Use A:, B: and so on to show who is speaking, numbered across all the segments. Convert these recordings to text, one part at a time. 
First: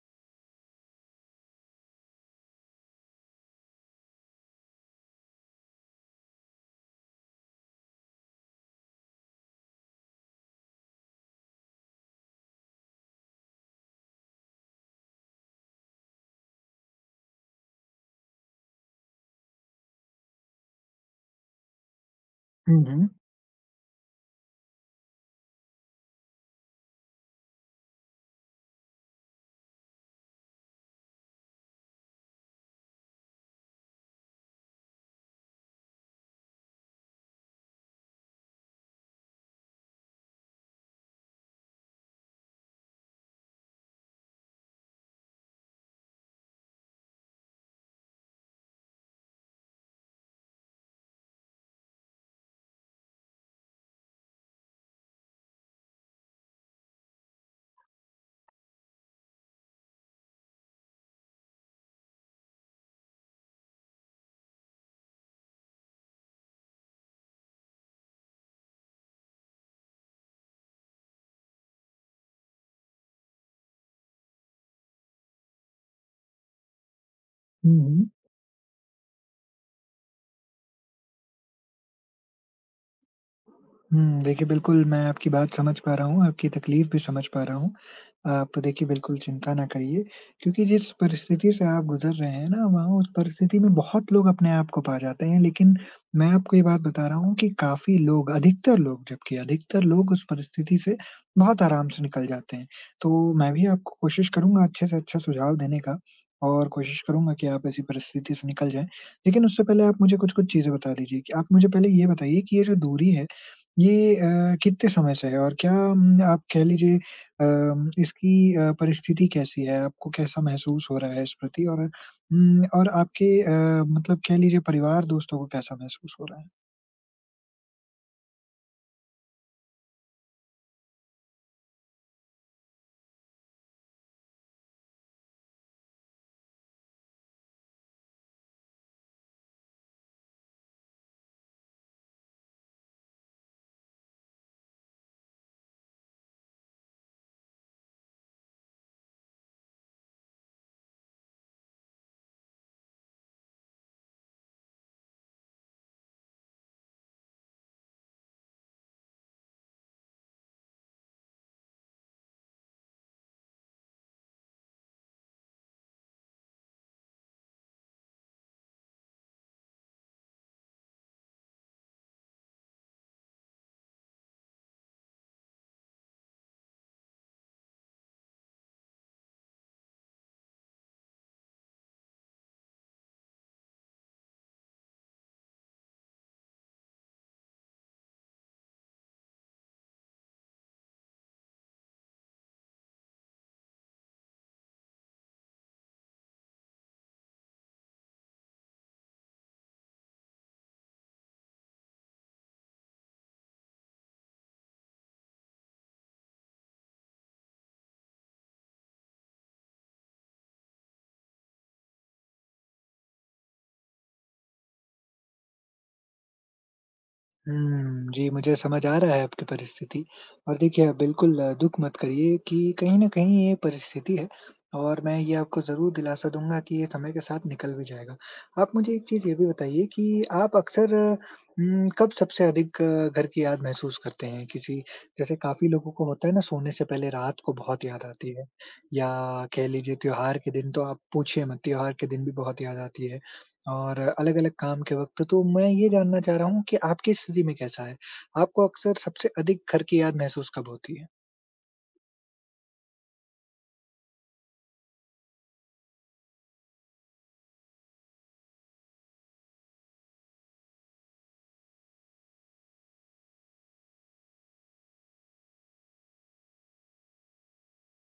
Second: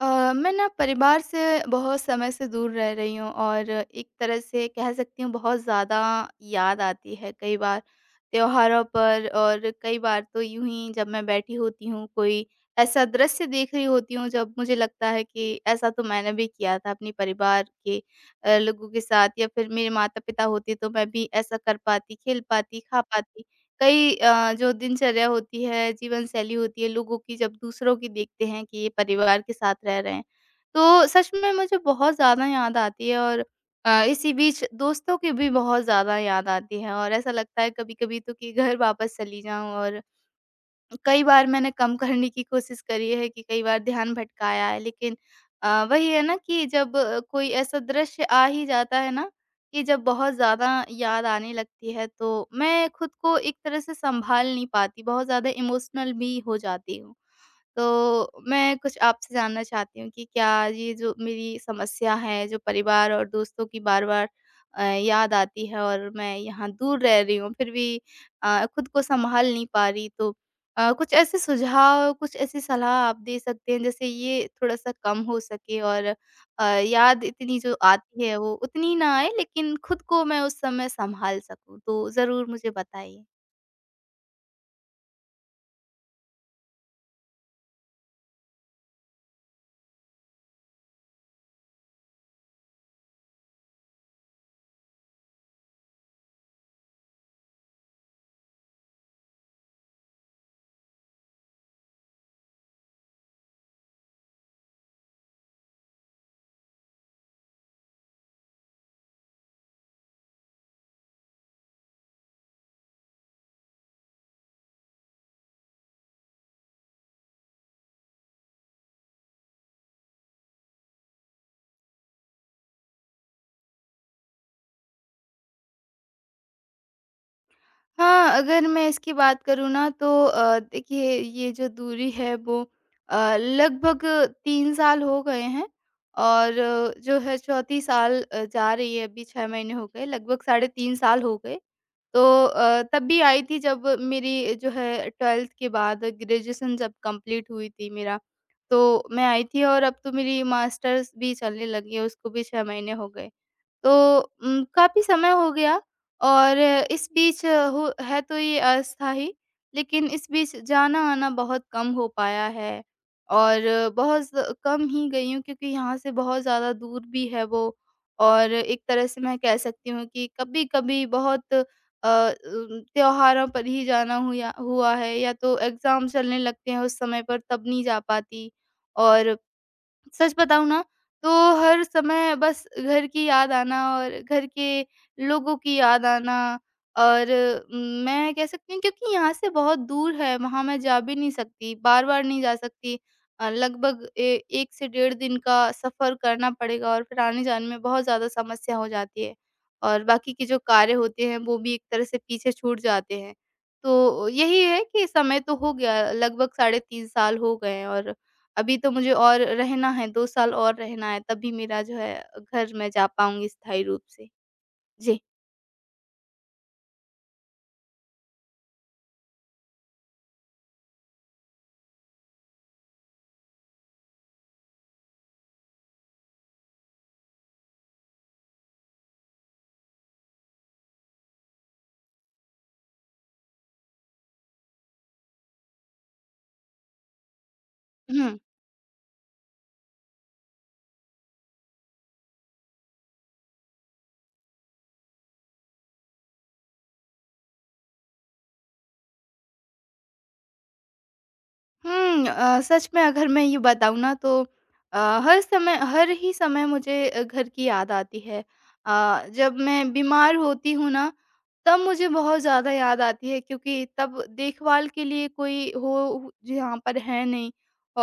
A: मैं ना परिवार से बहुत समय से दूर रह रही हूँ और एक तरह से कह सकती हूँ बहुत ज़्यादा याद आती है कई बार त्योहारों पर। और कई बार तो यूं ही जब मैं बैठी होती हूँ, कोई ऐसा दृश्य देख रही होती हूँ, जब मुझे लगता है कि ऐसा तो मैंने भी किया था अपने परिवार के लोगों के साथ, या फिर मेरे माता पिता होते तो मैं भी ऐसा कर पाती, खेल पाती,
B: झाल,
A: खा
B: झाल,
A: पाती। कई जो दिनचर्या होती है, जीवनशैली होती है लोगों की, जब दूसरों की देखते हैं कि ये परिवार के साथ रह रहे हैं, तो सच में मुझे बहुत ज़्यादा याद आती है। और इसी बीच दोस्तों की भी बहुत ज़्यादा याद आती है, और ऐसा लगता है कभी-कभी तो कि घर वापस चली जाऊँ। और कई बार मैंने कम करने की कोशिश करी है, कि कई बार ध्यान भटकाया है, लेकिन वही है ना कि जब कोई ऐसा दृश्य आ ही जाता है ना, कि जब बहुत ज़्यादा याद आने लगती है, तो मैं खुद को एक तरह से संभाल नहीं पाती, बहुत ज़्यादा इमोशनल भी हो जाती हूँ। तो मैं कुछ आपसे जानना चाहती हूँ कि क्या ये जो मेरी समस्या है, जो परिवार और दोस्तों की बार-बार याद आती है और मैं यहाँ दूर रह रही हूँ, फिर भी खुद को सँभाल नहीं पा रही, तो कुछ ऐसे सुझाव, कुछ ऐसी सलाह आप दे सकते हैं, जैसे ये थोड़ा-सा कम हो सके, और याद इतनी जो
B: झाल
A: आती है, वो उतनी ना आए, लेकिन खुद को मैं उस समय सँभाल सकूँ। तो ज़रूर मुझे बताइए।
B: हुँ, देखिए बिल्कुल, मैं आपकी बात समझ पा रहा हूँ, आपकी तकलीफ भी समझ पा रहा हूँ। आप देखिए बिल्कुल चिंता ना करिए क्योंकि जिस परिस्थिति से आप गुज़र रहे हैं ना, वहाँ उस परिस्थिति में बहुत लोग अपने आप को पा जाते हैं। लेकिन मैं आपको ये बात बता रहा हूँ कि काफ़ी लोग, अधिकतर लोग जबकि अधिकतर लोग उस परिस्थिति से बहुत आराम से निकल जाते हैं। तो मैं भी आपको कोशिश करूँगा अच्छे से अच्छा सुझाव देने का और कोशिश करूँगा कि आप ऐसी परिस्थिति से निकल जाएँ। लेकिन उससे पहले आप मुझे कुछ-कुछ चीज़ें बता दीजिए कि आप मुझे पहले ये बताइए कि ये जो दूरी है, ये कितने समय से है और क्या आप कह लीजिए इसकी परिस्थिति कैसी है? आपको कैसा महसूस हो रहा है इस प्रति और और आपके मतलब कह लीजिए परिवार दोस्तों को कैसा महसूस हो रहा है?
A: हाँ, अगर मैं इसकी बात करूँ ना तो देखिए ये जो दूरी है, वो लगभग 3 साल हो गए हैं। और जो है चौथी साल जा रही है, अभी 6 महीने हो गए, लगभग साढ़े 3 साल हो गए। तो तब भी आई थी जब मेरी जो है 12th के बाद ग्रेजुएशन जब कंप्लीट हुई थी मेरा, तो मैं आई थी। और अब तो मेरी मास्टर्स भी चलने लगी है, उसको भी 6 महीने हो गए। तो काफ़ी समय हो गया, और इस बीच हो है तो ये अस्थायी, लेकिन इस बीच जाना-आना बहुत कम हो पाया है। और बहुत ज़ कम ही गई हूँ, क्योंकि यहाँ से बहुत ज़्यादा दूर भी है वो। और एक तरह से मैं कह सकती हूँ कि कभी-कभी बहुत त्योहारों पर ही जाना हुया हुआ है, या तो एग्ज़ाम चलने लगते हैं उस समय पर, तब नहीं जा पाती। और सच बताऊँ ना, तो हर समय बस घर की याद आना और घर के लोगों की याद आना। और मैं कह सकती हूँ, क्योंकि यहाँ से बहुत दूर है, वहाँ मैं जा भी नहीं सकती, बार-बार नहीं जा सकती। लगभग ए 1 से डेढ़ दिन का सफ़र करना पड़ेगा, और फिर आने-जाने में बहुत ज़्यादा समस्या हो जाती है, और बाकी के जो कार्य होते हैं, वो भी एक तरह से पीछे छूट जाते हैं। तो यही है कि समय तो हो गया, लगभग साढ़े 3 साल हो गए हैं, और अभी तो मुझे और रहना है, 2 साल और रहना है, तभी मेरा जो है घर मैं जा पाऊँगी स्थायी रूप से। जी।
B: हुँ, जी, मुझे समझ आ रहा है आपकी परिस्थिति और देखिए, आप बिल्कुल दुःख मत करिए कि कहीं न कहीं ये परिस्थिति है और मैं ये आपको ज़रूर दिलासा दूँगा कि ये समय के साथ निकल भी जाएगा। आप मुझे एक चीज़ ये भी बताइए कि आप अक्सर कब सबसे अधिक घर की याद महसूस करते हैं? किसी जैसे काफ़ी लोगों को होता है ना सोने से पहले रात को बहुत याद आती
A: हुँ।
B: है या कह लीजिए त्योहार के दिन तो आप पूछिए मत, त्योहार के दिन भी बहुत याद आती है। और अलग-अलग काम के वक़्त, तो मैं ये जानना चाह रहा हूँ कि आपकी स्थिति में कैसा है? आपको अक्सर सबसे अधिक घर की याद महसूस कब होती है?
A: सच में अगर मैं ये बताऊँ ना तो अ, हर समय, हर ही समय मुझे घर की याद आती है। जब मैं बीमार होती हूँ ना, तब मुझे बहुत ज़्यादा याद आती है, क्योंकि तब देखभाल के लिए कोई हो यहाँ पर है नहीं।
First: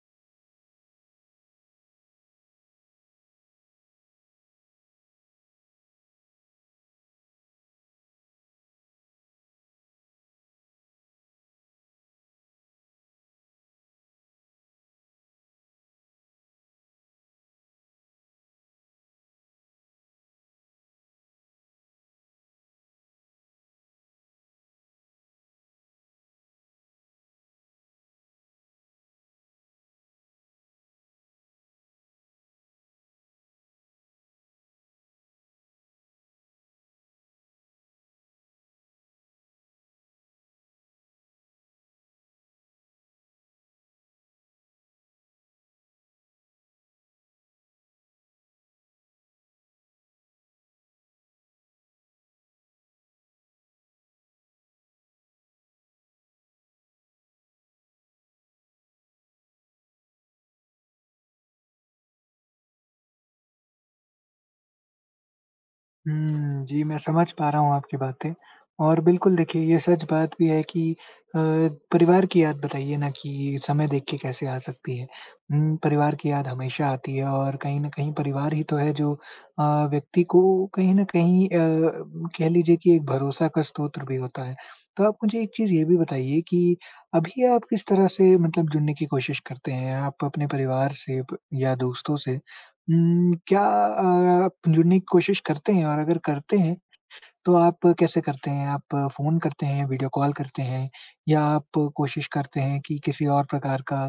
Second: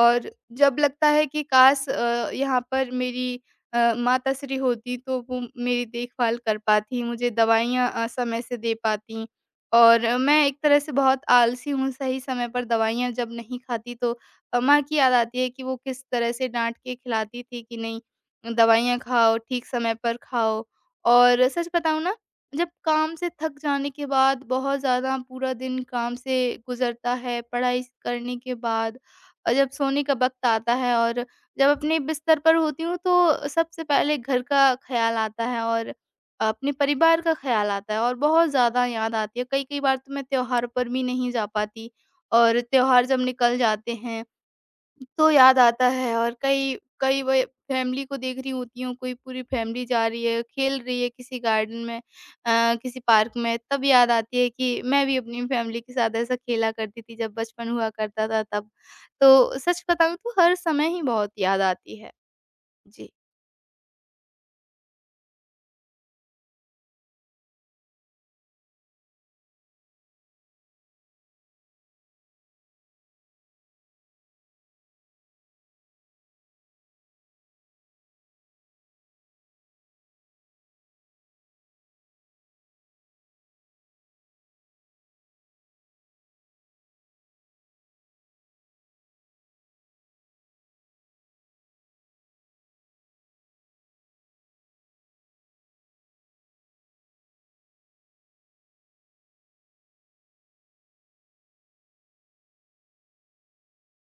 A: और जब लगता है कि काश यहाँ पर मेरी माताश्री होती, तो वो मेरी देखभाल कर पातीं, मुझे दवाइयाँ समय से दे पातीं। और मैं एक तरह से बहुत आलसी हूँ, सही समय पर दवाइयाँ जब नहीं खाती, तो माँ की याद आती है कि वो किस तरह से डाँट के खिलाती थी, कि नहीं दवाइयाँ खाओ, ठीक समय पर खाओ। और सच बताऊँ ना, जब काम से थक जाने के बाद, बहुत ज़्यादा पूरा दिन काम से गुज़रता है, पढ़ाई करने के बाद, और जब सोने का वक़्त आता है, और जब अपने बिस्तर पर होती हूँ, तो सबसे पहले घर का ख़्याल आता है, और अपने परिवार का ख़्याल आता है, और बहुत ज़्यादा याद आती है। कई-कई बार तो मैं त्योहार पर भी नहीं जा पाती, और त्योहार जब निकल जाते हैं, तो याद आता है। और कई कई वे फैमिली को देख रही होती हूँ, कोई पूरी फैमिली जा रही है, खेल रही है किसी गार्डन में, किसी पार्क में, तब याद आती है कि मैं भी अपनी फैमिली के साथ ऐसा खेला करती थी जब बचपन हुआ करता था तब। तो सच बताऊँ तो हर समय ही बहुत याद आती है। जी।
B: हुँ, जी, मैं समझ पा रहा हूँ आपकी बातें और बिल्कुल देखिए ये सच बात भी है कि अ, परिवार की याद बताइए ना कि समय देख के कैसे आ सकती है। परिवार की याद हमेशा आती है और कहीं न कहीं परिवार ही तो है जो अ, व्यक्ति को कहीं न कहीं कह लीजिए कि एक भरोसा का स्रोत भी होता है। तो आप मुझे एक चीज़ ये भी बताइए कि अभी आप किस तरह से मतलब जुड़ने की कोशिश करते हैं? आप अपने परिवार से प या दोस्तों से? क्या आप जुड़ने की कोशिश करते हैं और अगर करते हैं, तो आप कैसे करते हैं? आप फ़ोन करते हैं, वीडियो कॉल करते हैं या आप कोशिश करते हैं कि किसी और प्रकार का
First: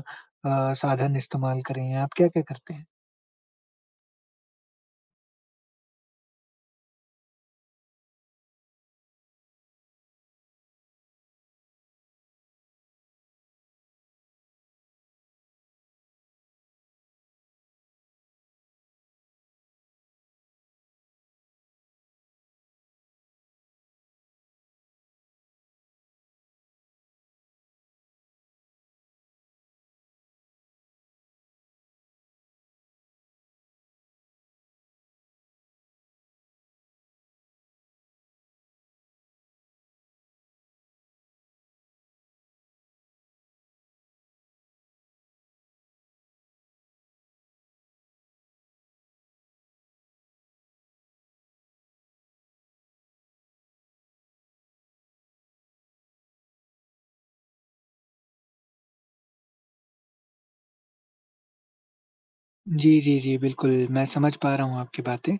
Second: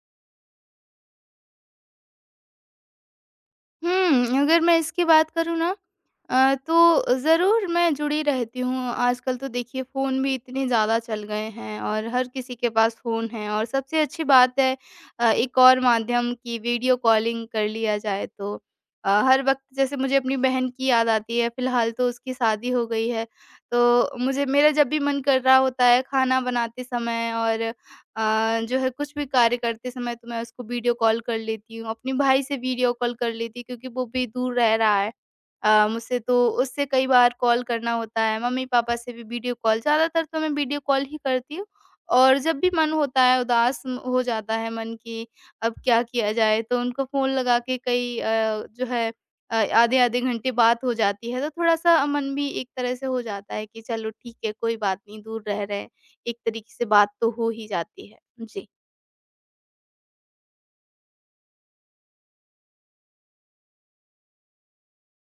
B: साधन इस्तेमाल करें? आप क्या-क्या करते हैं?
A: अगर मैं इसकी बात करूँ ना तो ज़रूर मैं जुड़ी रहती हूँ। आजकल तो देखिए फ़ोन भी इतने ज़्यादा चल गए हैं, और हर किसी के पास फ़ोन है, और सबसे अच्छी बात है एक और माध्यम की वीडियो कॉलिंग कर लिया जाए तो। हर वक़्त जैसे मुझे अपनी बहन की याद आती है, फ़िलहाल तो उसकी शादी हो गई है, तो मुझे मेरा जब भी मन कर रहा होता है खाना बनाते समय, और जो है कुछ भी कार्य करते समय, तो मैं उसको वीडियो कॉल कर लेती हूँ, अपने भाई से वीडियो कॉल कर लेती हूँ, क्योंकि वो भी दूर रह रहा है मुझसे, तो उससे कई बार कॉल करना होता है। मम्मी-पापा से भी वीडियो कॉल, ज़्यादातर तो मैं वीडियो कॉल ही करती हूँ। और जब भी मन होता है उदास म हो जाता है मन, कि अब क्या किया जाए, तो उनको फ़ोन लगा के कई जो है आधे-आधे घंटे बात हो जाती है, तो थोड़ा-सा मन भी एक तरह से हो जाता है कि चलो ठीक है, कोई बात नहीं, दूर रह रहे हैं। एक तरीके से बात तो हो ही जाती है। जी।
B: जी, जी, जी, बिल्कुल, मैं समझ पा रहा हूँ आपकी बातें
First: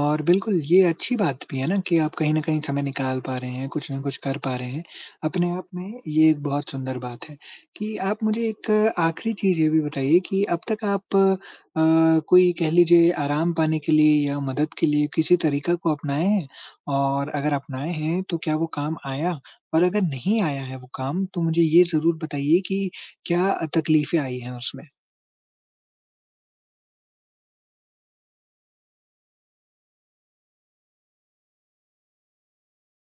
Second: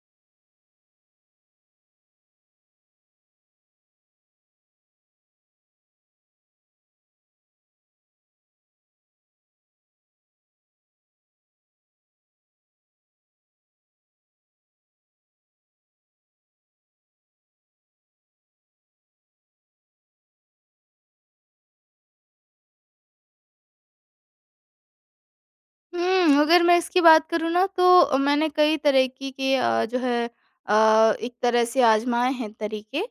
B: और बिल्कुल ये अच्छी बात भी है ना कि आप कहीं न कहीं समय निकाल पा रहे हैं, कुछ न कुछ कर पा रहे हैं। अपने आप में ये एक बहुत सुंदर बात है कि आप मुझे एक आखिरी चीज़ ये भी बताइए कि अब तक आप कोई कह लीजिए आराम पाने के लिए या मदद के लिए किसी तरीका को अपनाए हैं? और अगर अपनाए हैं तो क्या वो काम आया? और अगर नहीं आया है वो काम तो मुझे ये ज़रूर बताइए कि क्या तकलीफ़ें आई हैं उसमें?
A: अगर मैं इसकी बात करूँ ना, तो मैंने कई तरीके के जो है एक तरह से आज़माए हैं तरीके।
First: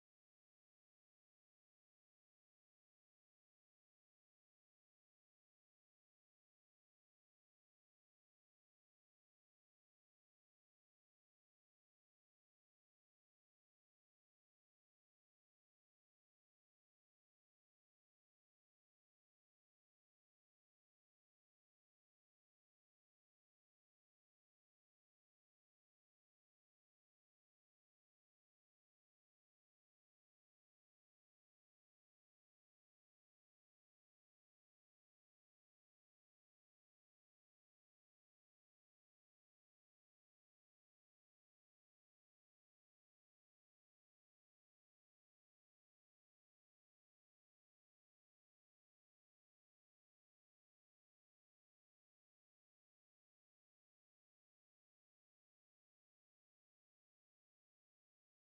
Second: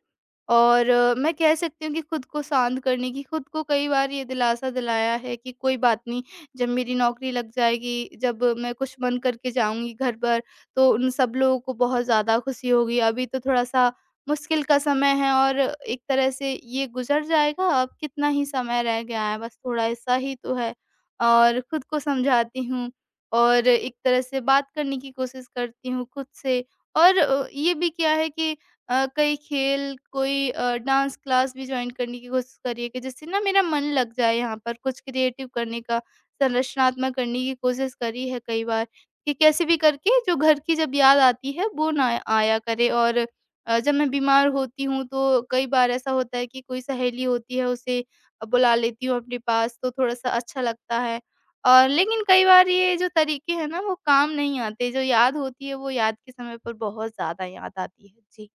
A: और मैं कह सकती हूँ कि खुद को शांत करने की, खुद को कई बार ये दिलासा दिलाया है कि कोई बात नहीं, जब मेरी नौकरी लग जाएगी, जब मैं कुछ बन करके जाऊँगी घर पर, तो उन सब लोगों को बहुत ज़्यादा खुशी होगी। अभी तो थोड़ा-सा मुश्किल का समय है, और एक तरह से ये गुज़र जाएगा, अब कितना ही समय रह गया है, बस थोड़ा-सा ही तो है। और खुद को समझाती हूँ, और एक तरह से बात करने की कोशिश करती हूँ खुद से। और ये भी क्या है कि कई खेल, कोई डांस क्लास भी ज्वाइन करने की कोशिश करिए कि जिससे ना मेरा मन लग जाए यहाँ पर, कुछ क्रिएटिव करने का, संरचनात्मक करने की कोशिश करी है कई बार, कि कैसे भी करके जो घर की जब याद आती है वो ना आया करे। और जब मैं बीमार होती हूँ, तो कई बार ऐसा होता है कि कोई सहेली होती है, उसे बुला लेती हूँ अपने पास, तो थोड़ा-सा अच्छा लगता है। और लेकिन कई बार ये जो तरीके हैं ना, वो काम नहीं आते, जो याद होती है वो याद के समय पर बहुत ज़्यादा याद आती है। जी।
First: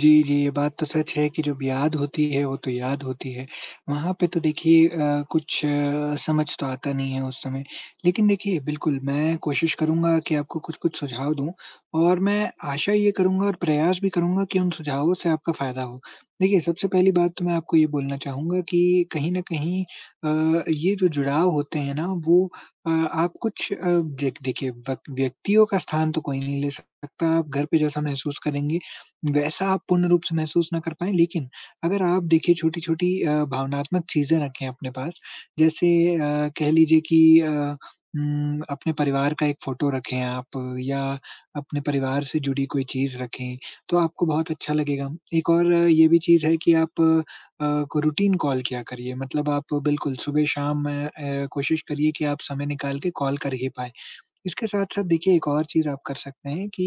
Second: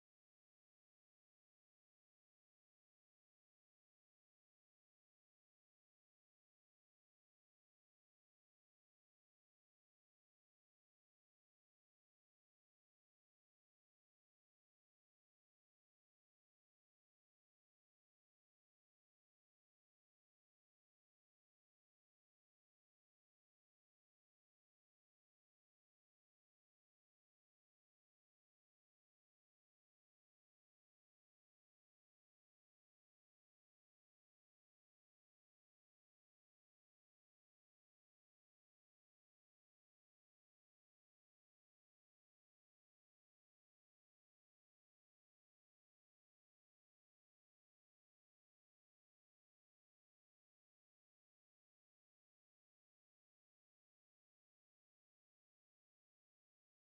B: जी, जी, ये बात तो सच है कि जब याद होती है, वो तो याद होती है। वहाँ पे तो देखिए कुछ समझ तो आता नहीं है उस समय। लेकिन देखिए बिल्कुल, मैं कोशिश करूँगा कि आपको कुछ-कुछ सुझाव दूँ और मैं आशा ये करूँगा और प्रयास भी करूँगा कि उन सुझावों से आपका फ़ायदा हो। देखिए, सबसे पहली बात तो मैं आपको ये बोलना चाहूँगा कि कहीं न कहीं ये जो जुड़ाव होते हैं ना, वो आप कुछ देखिए, वक व्यक्तियों का स्थान तो कोई नहीं ले सकता। आप घर पे जैसा महसूस करेंगे, वैसा आप पूर्ण रूप से महसूस ना कर पाएँ, लेकिन अगर आप देखिए छोटी-छोटी भावनात्मक चीज़ें रखें अपने पास, जैसे अ, कह लीजिए कि अपने परिवार का एक फ़ोटो रखें आप या अपने परिवार से जुड़ी कोई चीज़ रखें, तो आपको बहुत अच्छा लगेगा। एक और ये भी चीज़ है कि आप को रूटीन कॉल किया करिए, मतलब आप बिल्कुल सुबह-शाम कोशिश करिए कि आप समय निकाल के कॉल कर ही पाएँ। इसके साथ-साथ देखिए एक और चीज़ आप कर सकते हैं कि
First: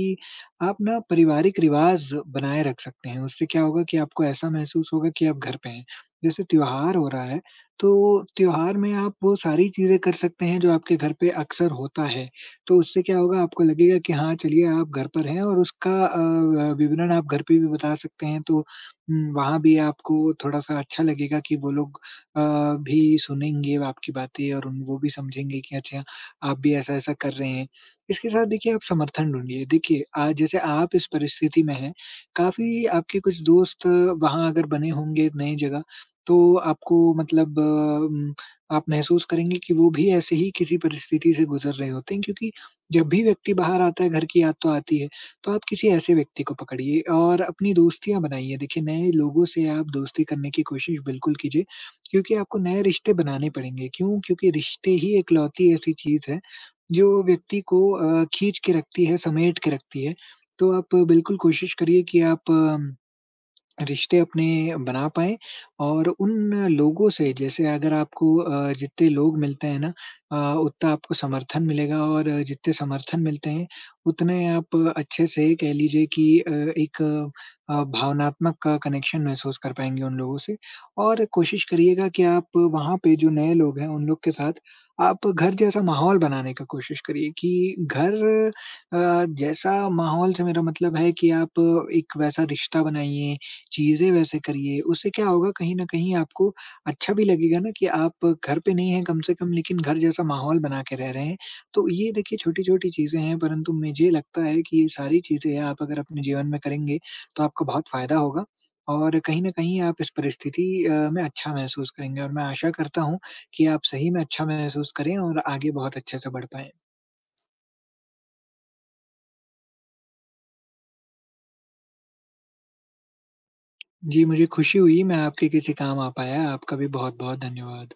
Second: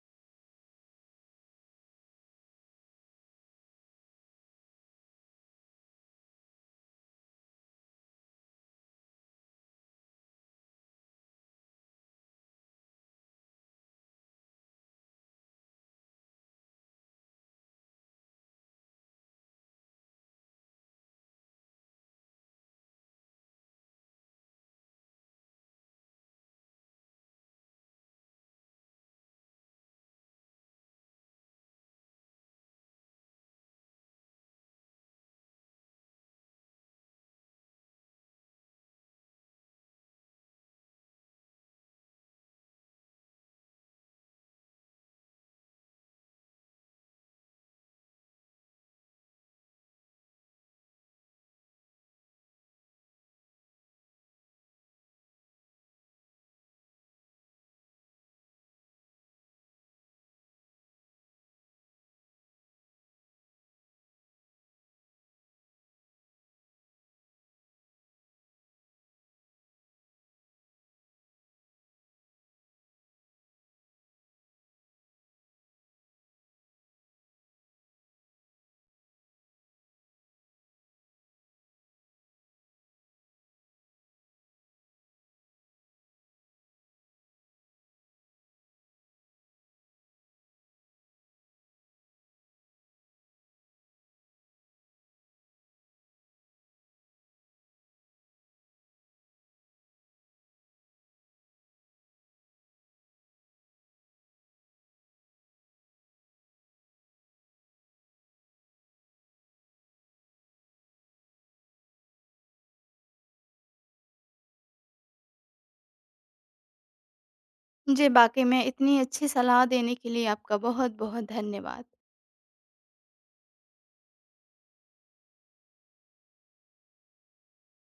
B: आप ना पारिवारिक रिवाज़ बनाए रख सकते हैं। उससे क्या होगा कि आपको ऐसा महसूस होगा कि आप घर पे हैं। जैसे त्योहार हो रहा है, तो त्योहार में आप वो सारी चीज़ें कर सकते हैं जो आपके घर पे अक्सर होता है। तो उससे क्या होगा आपको लगेगा कि हाँ, चलिए आप घर पर हैं और उसका अ, व विवरण आप घर पे भी बता सकते हैं तो वहाँ भी आपको थोड़ा-सा अच्छा लगेगा कि वो लोग अ, भी सुनेंगे आपकी बातें और उन वो भी समझेंगे कि अच्छा आप भी ऐसा-ऐसा कर रहे हैं। इसके साथ देखिए आप समर्थन ढूँढिए। देखिए आज जैसे आप इस परिस्थिति में हैं, काफ़ी आपके कुछ दोस्त वहाँ अगर बने होंगे नई जगह, तो आपको मतलब आप महसूस करेंगे कि वो भी ऐसे ही किसी परिस्थिति से गुज़र रहे होते हैं क्योंकि जब भी व्यक्ति बाहर आता है घर की याद तो आती है। तो आप किसी ऐसे व्यक्ति को पकड़िए और अपनी दोस्तियाँ बनाइए। देखिए नए लोगों से आप दोस्ती करने की कोशिश बिल्कुल कीजिए क्योंकि आपको नए रिश्ते बनाने पड़ेंगे। क्यों? क्योंकि रिश्ते ही इकलौती ऐसी चीज़ है, जो व्यक्ति को खींच के रखती है, समेट के रखती है। तो आप बिल्कुल कोशिश करिए कि आप रिश्ते अपने बना पाएँ और उन लोगों से जैसे अगर आपको जितने लोग मिलते हैं ना उतना आपको समर्थन मिलेगा और जितने समर्थन मिलते हैं उतने आप अच्छे से कह लीजिए कि एक भावनात्मक कनेक्शन महसूस कर पाएँगे उन लोगों से। और कोशिश करिएगा कि आप वहाँ पे जो नए लोग हैं उन लोग के साथ आप घर जैसा माहौल बनाने का कोशिश करिए कि घर जैसा माहौल से मेरा मतलब है कि आप एक वैसा रिश्ता बनाइए चीज़ें वैसे करिए, उससे क्या होगा कहीं न कहीं आपको अच्छा भी लगेगा ना कि आप घर पे नहीं हैं कम से कम लेकिन घर जैसा माहौल बना के रह रहे हैं। तो ये देखिए छोटी-छोटी चीज़ें हैं परंतु मुझे लगता है कि ये सारी चीज़ें आप अगर अपने जीवन में करेंगे तो आपको बहुत फ़ायदा होगा और कहीं न कहीं आप इस परिस्थिति में अच्छा महसूस करेंगे और मैं आशा करता हूँ कि आप सही में अच्छा महसूस करें और आगे बहुत अच्छे से बढ़ पाएँ।
A: जी, वाक़ई में इतनी अच्छी सलाह देने के लिए आपका बहुत-बहुत धन्यवाद।
B: जी, मुझे खुशी हुई मैं आपके किसी काम आ पाया। आपका भी बहुत-बहुत धन्यवाद।